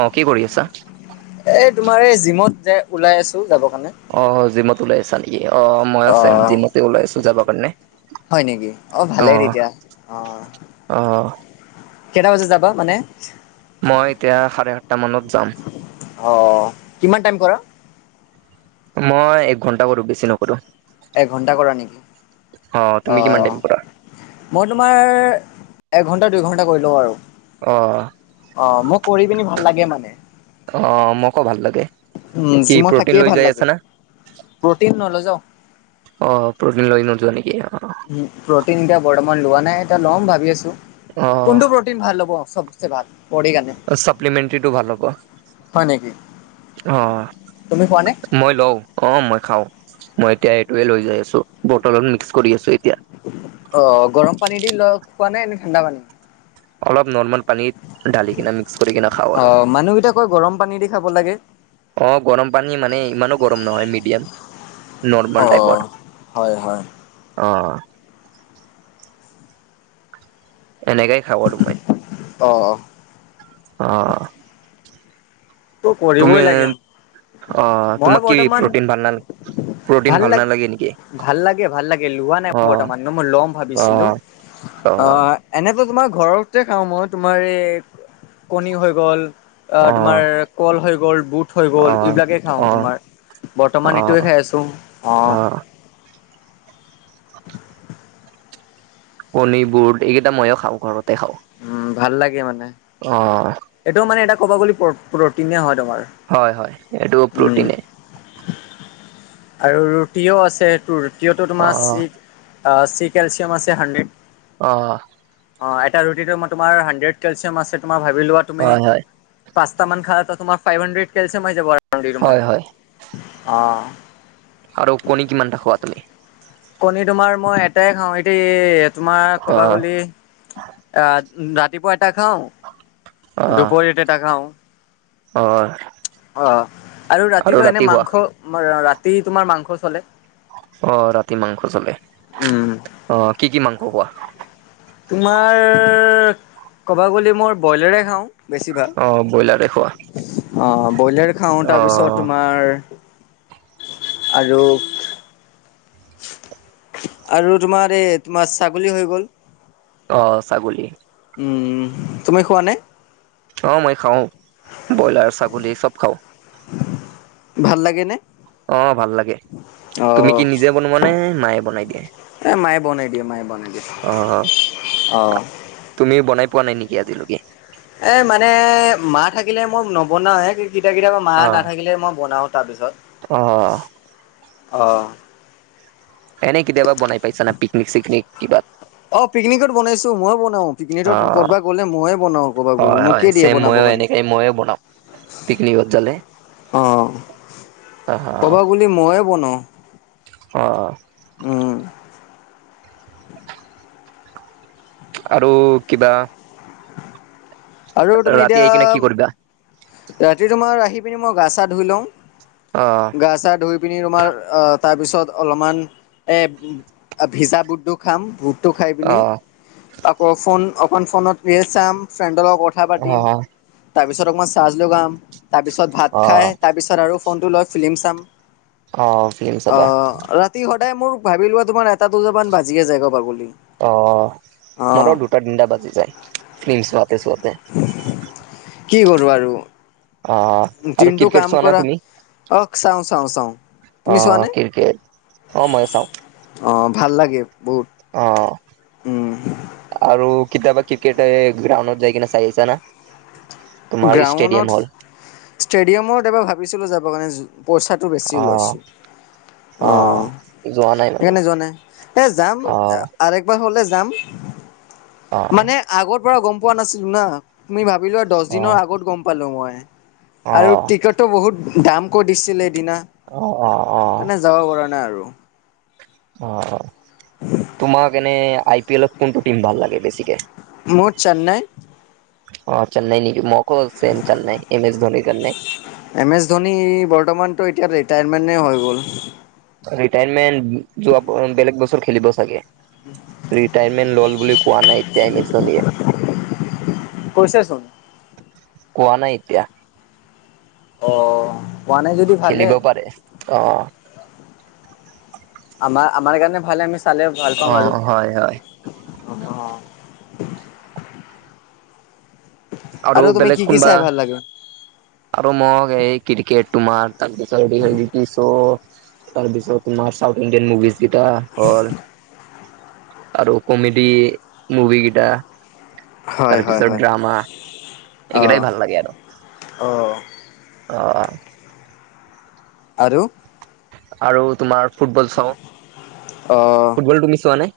অ' কি কৰি আছা? এই তোমাৰ এই জিমত যে ওলাই আছোঁ যাব কাৰণে। অ' জিমত উলাই আছা নেকি? অ' ময়ো চম অ'। জিমতে ওলাই আছোঁ যাব কাৰণে। হয় নেকি? অ' ভালেই তেতিয়া অ'। অ কেইটা বজাত যাবা মানে? মই এতিয়া চাৰে সাতটা মানত যাম। অ' কিমান টাইম কৰা? মই এক ঘণ্টা কৰোঁ, বেছি নকৰোঁ। এঘণ্টা কৰা নেকি? তুমি কিমান অ'। টাইম কৰা মই তোমাৰ এঘণ্টা দুইঘণ্টা কৰি লওঁ আৰু। অ'। অ' মোক কৰি পিনি ভাল লাগে মানে। অ' মকো ভাল লাগে। উম, কি জিমত প্ৰটিন থাকিয়ে লৈ ভাল যাই আছা লাগে। না প্ৰটিন নল যা অ' প্ৰ'টিন লৈ নোযোৱা নেকি? অ'। প্ৰটিন এতিয়া বৰ্তমান লোৱা নাই, এতিয়া ল'ম ভাবি আছোঁ। অ কোনটো প্ৰটিন ভাল হ'ব চব চে ভাল ভডিৰ কাৰনে? চাপ্লিমেণ্টৰীটো ভাল হ'ব হয় নেকি? অ'। তুমি খোৱা নে? মই লওঁ, অ' মই খাওঁ, মই এতিয়া এইটোৱে লৈ যাই আছোঁ, বটলত মিক্স কৰি আছোঁ এতিয়া। অ' গৰম পানী দি ল খোৱা নাই নে ঠাণ্ডা পানী? অলপ নৰ্মেল পানীত ডালি কিনে মিক্স কৰি কিনে খাওঁ অ আৰু। মানুহকেইটা কয় গৰম পানী দি খাব লাগে। অ' গৰম পানী মানে ইমানো গৰম নহয় মিডিয়াম। অ নৰ্মাল টাইপৰ হয় হয়। অ'। এনেকাই খাওঁ আৰু মই। অ', অ'। অ'। টো তুমি কৰিবই লাগিম, অ মই তোমাক কি বৰ্তমান প্ৰটিন ভাল নাল প্ৰটিন ভাল লাগ, নালাগে নেকি ভাল লাগে ভাল লাগে, লোৱা নাই অ বৰ্তমানো মই লম অ ভাবিছিলোঁ। অ'। এনেতো তোমাৰ ঘৰতে খাওঁ মই, তোমাৰ এই কণী হৈ গ'ল। আ, অ তোমাৰ কল হৈ গ'ল, বুট থৈ অ গ'ল এইবিলাকেই খাওঁ অ তোমাৰ, অ বৰ্তমান এইটোৱে খাই আছোঁ অ'। [inaudible] কণী, বুট এইকেইটা ময়ো খাওঁ, ঘৰতে খাওঁ। উম, ভাল লাগে মানে। অ'। এইটোও মানে এটা ক'বা গ'লে প্র-প্ৰটিনে হয় তোমাৰ। হয় হয়, এইটোও উম। প্ৰটিনে। আৰু ৰুটিও আছে, সেইটো ৰুটিটো অ তোমাৰ চি চি কেলচিয়াম আছে হাণ্ড্ৰেড। অ'। অ' এটা ৰুটিটো তোমাৰ হাড্ৰেড কেলচিয়াম আছে, তোমাৰ ভাবি লোৱা তুমি হয় হয় পাঁচটামান খালেতো তোমাৰ ফাইভ হান্দ্ৰেড কেলছিয়াম আহি যাব হয় তোমাৰ হয় অ'। আৰু কণী কিমানটা খোৱা তুমি? কণী তোমাৰ মই এটাই খাওঁ এতি তোমাৰ অ কবা গল, আহ ৰাতিপুৱা এটা খাও অ দুপৰতে এটা খাও অ, অ, আৰু ৰাতিটো এনে ৰাতি খোৱা মাংস ৰাতি তোমাৰ মাংস চলে। অ ৰাতি মাংস চলে উম অ কি কি মাংস কোৱা? তোমাৰ ক'ব গ'লে মই ব্ৰইলাৰে খাওঁ। বেছি ভাগ অ ব্ৰইলাৰে খোৱা অ, ব্ৰইলাৰ খাওঁ অ তাৰপিছত তোমাৰ আৰু আৰু তোমাৰ এই তোমাৰ ছাগলী হৈ গ'ল, অ, ছাগলী। তুমি খোৱা নে? অ মই খাওঁ ব্ৰইলাৰ ছাগলী চব খাওঁ। ভাল লাগেনেে? অ, ভাল লাগে তুমি কি নিজে বনোৱাানে মায়ে বনাই দিয়ে? এ মায়ে বনাই দিয়ে মায়ে বনাই দিয়ে। অ, অ, অ, তুমিও বনাই পোৱা নাই নেকি আজিলৈকে? এ মানে মা থাকিলে মই নবনাওে [inaudible] কিতয়াবা মা অ নাথাকিলে মই বনাওঁ তাৰপিছত। অ, অ, এনেই কেতিয়াবা বনাই পাইছা না পিকনিক চিকনিক কিবা? অ পিকনিকত বনাইছো ময়ো বনাও অ পিকনিকত ক'বাত গ'লে মইয়ে বনাও ক'বাত গ'লে মোকে দিয়ে বনাব কাৰণে। এই ময়ে বনাম পিকনিকত যালে অ, যদি ময়ে বনাওঁ। অ, উম, আৰু কিবা আৰু তুমি ৰাতি এতিয়া আহি কিনে কি কৰিবা ৰাতি তোমাৰ আহি পিনি মই গা চা ধুই লওঁ। অ, গা চা ধুই পিনি ৰুমাৰ তাৰপিছত অলপমান এ, ভিজা বুটডু খাম। টো খাই অ পিনি আকৌ ফোন অক ফোনত চাম ফ্ৰেণ্ড অলপ কথা অ পাতিম তাৰপিছত অকমান চাৰ্জ লগাম তাৰপিছত ভাত অ খাই তাৰপিছত আৰু ফোনটো লয় ফিলি্ম চাম, অ ফিল্ম অ, চাবা তি সদায় মোৰ ভাবি লোৱা তোমাৰ এটা দুজামান বাজিয়ে যায় কবা গলী। অ, মোৰো দুটা তিনিটা বাজি যায় ফিল্ম চোৱাতে চোৱাতে। কি কৰোঁ আৰু। অ, দিনটো কাম কৰা অ, চাওঁ, চাওঁ, চাওঁ। অ, তুমি চোৱানে ক্ৰিকেট অ মই চাওঁ। অ, ভাল লাগে বহুত। অ, উম আৰু কেতিয়াবা ক্ৰিকেট গ্ৰাউণ্ডত যাই কিনে চাই আহিছা না? তোমাৰ ষ্টেডিয়াম হ'ল গ্ৰাউণ্ডত ষ্টেডিয়ামত এবাৰ ভাবিছিলোঁ যাব কাৰণে, পইচা বেছি অ লৈছো। অ যোৱা নাই মানে সেইকাৰণে যোৱা নাই অ এ যাম অ মানে আগৰ পৰা গম পোৱা নাছিলো না তুমি ভাবিলোৱা দ অ অ দিনৰ আগত গম পালোঁ মই আৰু টিকেটটো বহুত দামকৈ দিছিলে সদিনা। অ অ অ মানে যাব পৰা নাই আৰু। অ', তোমাক এনে আই পি এলত কোনটো টিম ভাল লাগে বেছিকে? মোৰ চেন্নাই। অ', চেন্নাই নেকি মোক' ছেম চেন্নাই এম এছ ধনীৰ কাৰণে। এম এছ ধোনী বৰ্তমানতো এতিয়া ৰিটায়াৰমেণ্টেই হৈ গ'ল। ৰিটায়াৰমেন্ট যোৱা বেলেগ বছৰ খেলিব চাগে। ৰিটায়াৰমেন্ট লোৱা বুলি কোৱা নাই। এম এছ ধোনীয়ে কৈছেচোন কোৱা নাই এতিয়া। অ', কোৱা নাই যদি ভালে। খেলিব পাৰে অ'। আমাৰ- আমাৰ কাৰণে ভাল আমি চালে ভাল পাম অ', আৰু। হয়, হয়। অ আৰু তুমি বেলেগ কি কি কোনোবা চাই ভাল লাগে। আৰু মোক এই ক্ৰিকেট তোমাৰ তাৰপিছত [unintelligible] চ' তাৰ পিছত তুমাৰ চাউথ ইণ্ডিয়ান মুভিজ [unintelligible] আৰু কমেডি মুভি কেইটা। হয় হয় তাৰপিছত হয় ড্ৰামা এইকেইটাই অ'। ভাল লাগে আৰু। অ'। অ'। আৰু আৰু তোমাৰ ফুটবল চাওঁ অ' ফুটবল তুমি চোৱা নে? অ',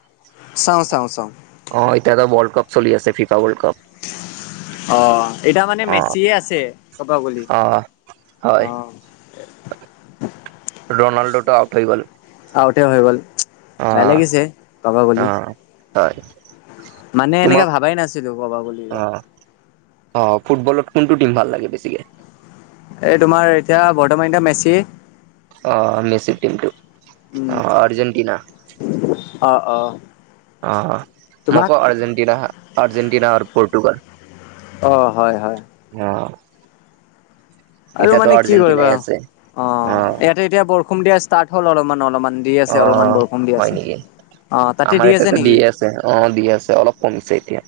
চাওঁ চাওঁ চাওঁ। এতিয়াটো ৱৰ্ল্ড কাপ চলি আছে ফিফা ৱৰ্ল্ড কাপ। অ', এতিয়া মানে অ', মেচিয়ে আছে ক'ব গ'লি অ', হয়। অ'। ৰনাল্ডো টো আউট হৈ গল। আউতে হৈ গ'ল বেয়া অ', লাগিছে ক'ব গ'লি। অ', হয়। মানে এনেকা তোমাক ভাবাই নাছিলোঁ, কবা বুলি ৰ। অ অ', ফুটবলত কোনটো টিম ভাল লাগে বেছিকে? এই তোমাৰ এতিয়া বৰ্তমান এতিয়া মেচি অ মেচিৰ টিমটো উম, অ আৰ্জেণ্টিনা। অ', অ'। অ', তোমাক মোক আৰ্জেণ্টিনা -আৰ্জেণ্টিনা আৰু পৰ্টুগাল। অ', হয়, হয়। অ'। আৰু এতিয়াতো মানে কি কৰিবা আৰ্জেণ্টিনাই আছে অ অ ইয়াতে এতিয়া বৰষুণ দিয়া ষ্টাৰ্ট হল অলপমান অলপমান দি অ আছে অলপমান বৰষুণ দি হয় আছে নেকি অ তাতে আমাৰ দি আছে এতিয়াতো নেকি? অ', দি আছে অলপ কমিছে এতিয়া।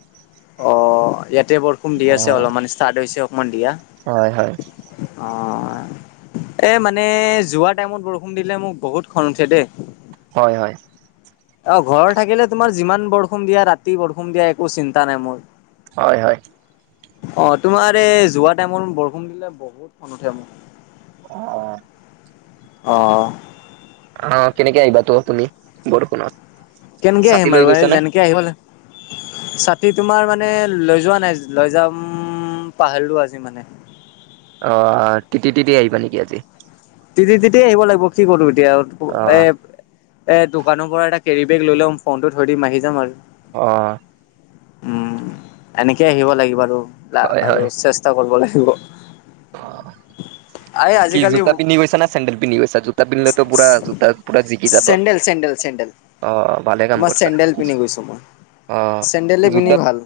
অ', ইয়াতে বৰষুণ দি অ আছে অলপমান ষ্টাৰ্ট হৈছে অকমান দিয়া। হয়, হয়। অ'। এই মানে যোৱা টাইমত বৰষুণ দিলে মোক বহুত খং উঠে দেই। হয়, হয়। অ', ঘৰত থাকিলে তোমাৰ যিমান বৰষুণ দিয়া ৰাতি বৰষুণ দিয়া একো চিন্তা নাই মোৰ। হয় হয় অ তোমাৰ এই যোৱা টাইমত বৰষুণ দিলে বহুত খং উঠে মোৰ। অ অ অ কেনেকে আহিবা তো তুমি বৰষুণত? কেনেকে ছাতি আহিম লৈ বাৰু এই গৈছা নে যেনেকে আহিব লা ছাতি তোমাৰ মানে লৈ যোৱা নাই লৈ যাম উম পাহাৰলো আজি মানে। অ', তিতি তিতি আহিবা নেকি আজি? তিতি তিতিয়ে আহিব লাগিব কি কৰো এতিয়া অ এ এ, দোকানৰপৰা এটা কেৰিবেগ লৈ লৈ ফোনটো থৈ দিম, আহি যাম আৰু। অ'। উম, এনেকে আহিব লাগিব আৰু হয় হয় আৰু চেষ্টা কৰিব লাগিব। আ, কি আজিকালি জোতা পিন্ধি গৈছা না চেণ্ডেল পিন্ধি গৈছা, জোতা পিন্ধিলেতো পুৰা জোতা পুৰা জিকি যাব। চেণ্ডেল চেণ্ডেল চেণ্ডেল অ' ভালে কাম তোমাৰ কৰিছা। চেণ্ডেল পিন্ধি গৈছো মই। অ' চেণ্ডেলে পিন্ধি জোতাত ভাল।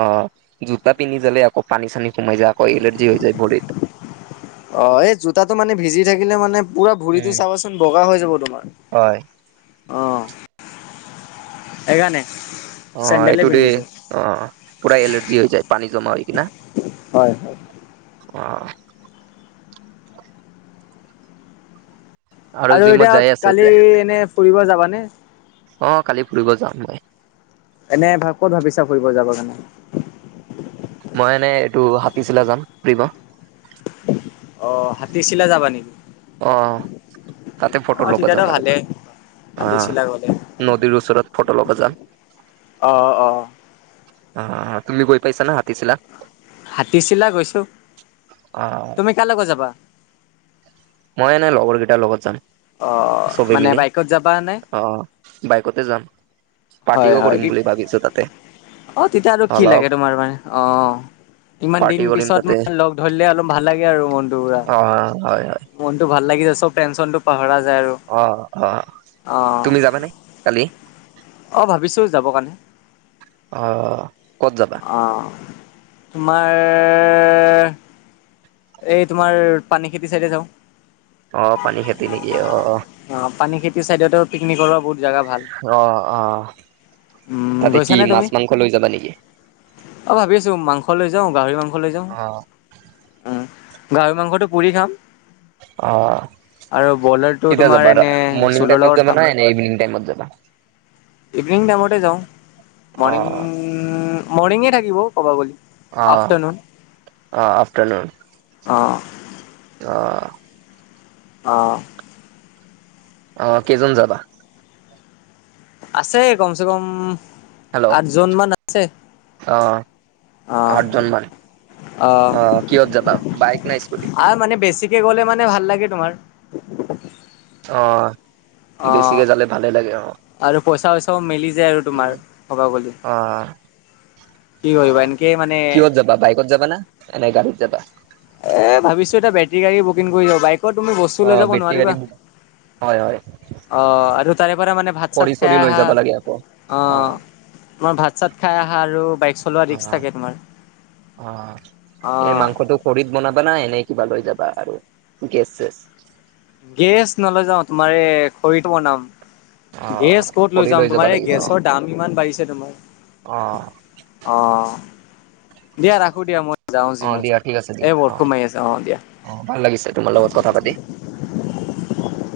অ' জোতা পিন্ধি যালে আকৌ পানী চানী সোমাই যায়, আকৌ এলাৰ্জি হৈ যায় ভৰিত। অ' এই জোতাটো মানে ভিজি থাকিলে মানে পুৰা উম ভডিটো চাবচোন বগা হৈ যাব তোমাৰ। হয় অ'। সেইকাৰণে। অ' চেণ্ডেলে এইটো দে, পিন্ধিছো অ' পুৰা এলাৰ্জি হৈ যায় পানী জমা হয় কিনা। হয় হয়। অ'। আৰু জিমত এতিয়া যাই আছে কালি এতিয়া এনে ফুৰিব যাবানে? অ' কালি ফুৰিব যাম মই। এনে ভ ক'ত ভাবিছা ফৰিব যাব কাৰণে? মই এনে এইটো হাতী চিলা যাম, ফুৰিব। অ' হাতী চিলাই যাবা নেকি? অ', অ' তাতে ফ'টো অ' ল'ব তেতিয়াতো যাম আৰু। ভালেই অ' হাতীচিলা গ'লে। নদীৰ ওচৰত ফটো ল'ব যাম। অ', অ'। অ' তুমি গৈ পাইছানে হাতিচিলা? হাতীচিলা গৈছোঁ। অ তুমি কাৰ লগত যাবা? মই এনে লগৰ কেইটাৰ লগত যাম। অ' চবে মানে মিলি বাইকত যাবা নে? অ' বাইকতে যাম। হয় পাৰ্টিও হয়। কৰিম বুলি ভাবিছোঁ তাতে। অ' তেতিয়া আৰু কি অলপ লাগে তোমাৰ মানে, অ'। ইমান পাৰ্টি দিন কৰিম পিছত তাতে ম লগ ধৰিলে অলপ ভাল লাগে আৰু মনটো পুৰা। অ হয় হয় মনটো ভাল লাগি যায়, চব টেনচনটো পাহৰা যায় আৰু। অ', অ' অ' তুমি যাবানে কালি? অ' ভাবিছোঁ যাব কাৰণে। অ' ক'ত যাব আ, তোমাৰ এই তোমাৰ পানী খেতি চাইডে যাওঁ। অ পানী খেতি নেকি অ অ' পানী খেতিৰ চাইডততে পিকনিকৰ বহুত জেগা ভাল। অ', অ' উম, তাতে কি গৈছানে মাছ তুমি? মাংস লৈ যাবা নেকি? অ' ভাবি আছোঁ, মাংস লৈ যাওঁ, গাহৰি মাংস লৈ যাওঁ। অ'। উ, গাহৰি মাংসটো পুৰি খাম। অ' আৰু বলাৰটো কেতিয়া তোমাৰ যাবা আৰু এনে মৰ্ণিং জোলৰ লগত টাইমত যাবা খাম। নাই নে ইভিনিং টাইমত যাবা? ইভিনিং টাইমতে যাওঁ। অ মৰ্ণিং মৰ্ণিঙে থাকিব ক'ব গ'লে। অ', আফটাৰনুন অ' আফটাৰনুন। অ'। অ'। অ'। অ' কেইজন যাবা? আছে কমচেকম হেল্ল' আঠজনমান আছে। অ আহ আঠজন মান আ, অ কিহত যাবা বাইক নাই স্কুটি আৰু মানে বেছিকে গ'লে মানে ভাল লাগে তোমাৰ। [inaudible] অ', অ', বেছিকে জালে ভালে লাগে, অ'। আৰু পইচা চইচাও মিলি যায় আৰু উম। তোমাৰ কবাগলি। অ', অ', এনেকে মানে কিয়ত যাবা বাইকত যাবা না নে নাই গাড়ীত যাবা? এ ভাবিছো এটা বেটৰী গাড়ী বুকিং কৰি লও, বাইকত তুমি বস্তু লৈ অ', যাব বেটেৰী নোৱাৰিবা। গাড়ী অ', বুক হয়, হয়। আৰু তাৰে পৰা মানে ভাত খৰি চাত খাই চৰি লৈ আহা, যাব লাগে আকৌ। অ', অহ। তোমাৰ ভাত চাত খাই আহা, আৰু বাইক চলোৱা ৰিক্স অ', থাকে তোমাৰ অ', এই অ'। মাংসটো খৰিত বনাবা না, এনেই কিবা লৈ যাবা আৰু গেছ চেছ? গেছ নলৈ যাও, তোমাৰ এই খৰিত বনাম। অ', গেছ ক'ত লৈ খৰি যাম যাব তোমাৰ, এই লাগিব অ', গেছৰ দাম ইমান বাঢ়িছে তোমাৰ। অ', অ'। দিয়া ৰাখো দিয়া মই যাও অ', জীমত দিয়া যাও, ঠিক আছে দিয়া এ অ', বৰষুন মাৰি আছে অ' দিয়া। অ', ভাল লাগিছে তোমাৰ লগত কথা পাতি। [unintelligible]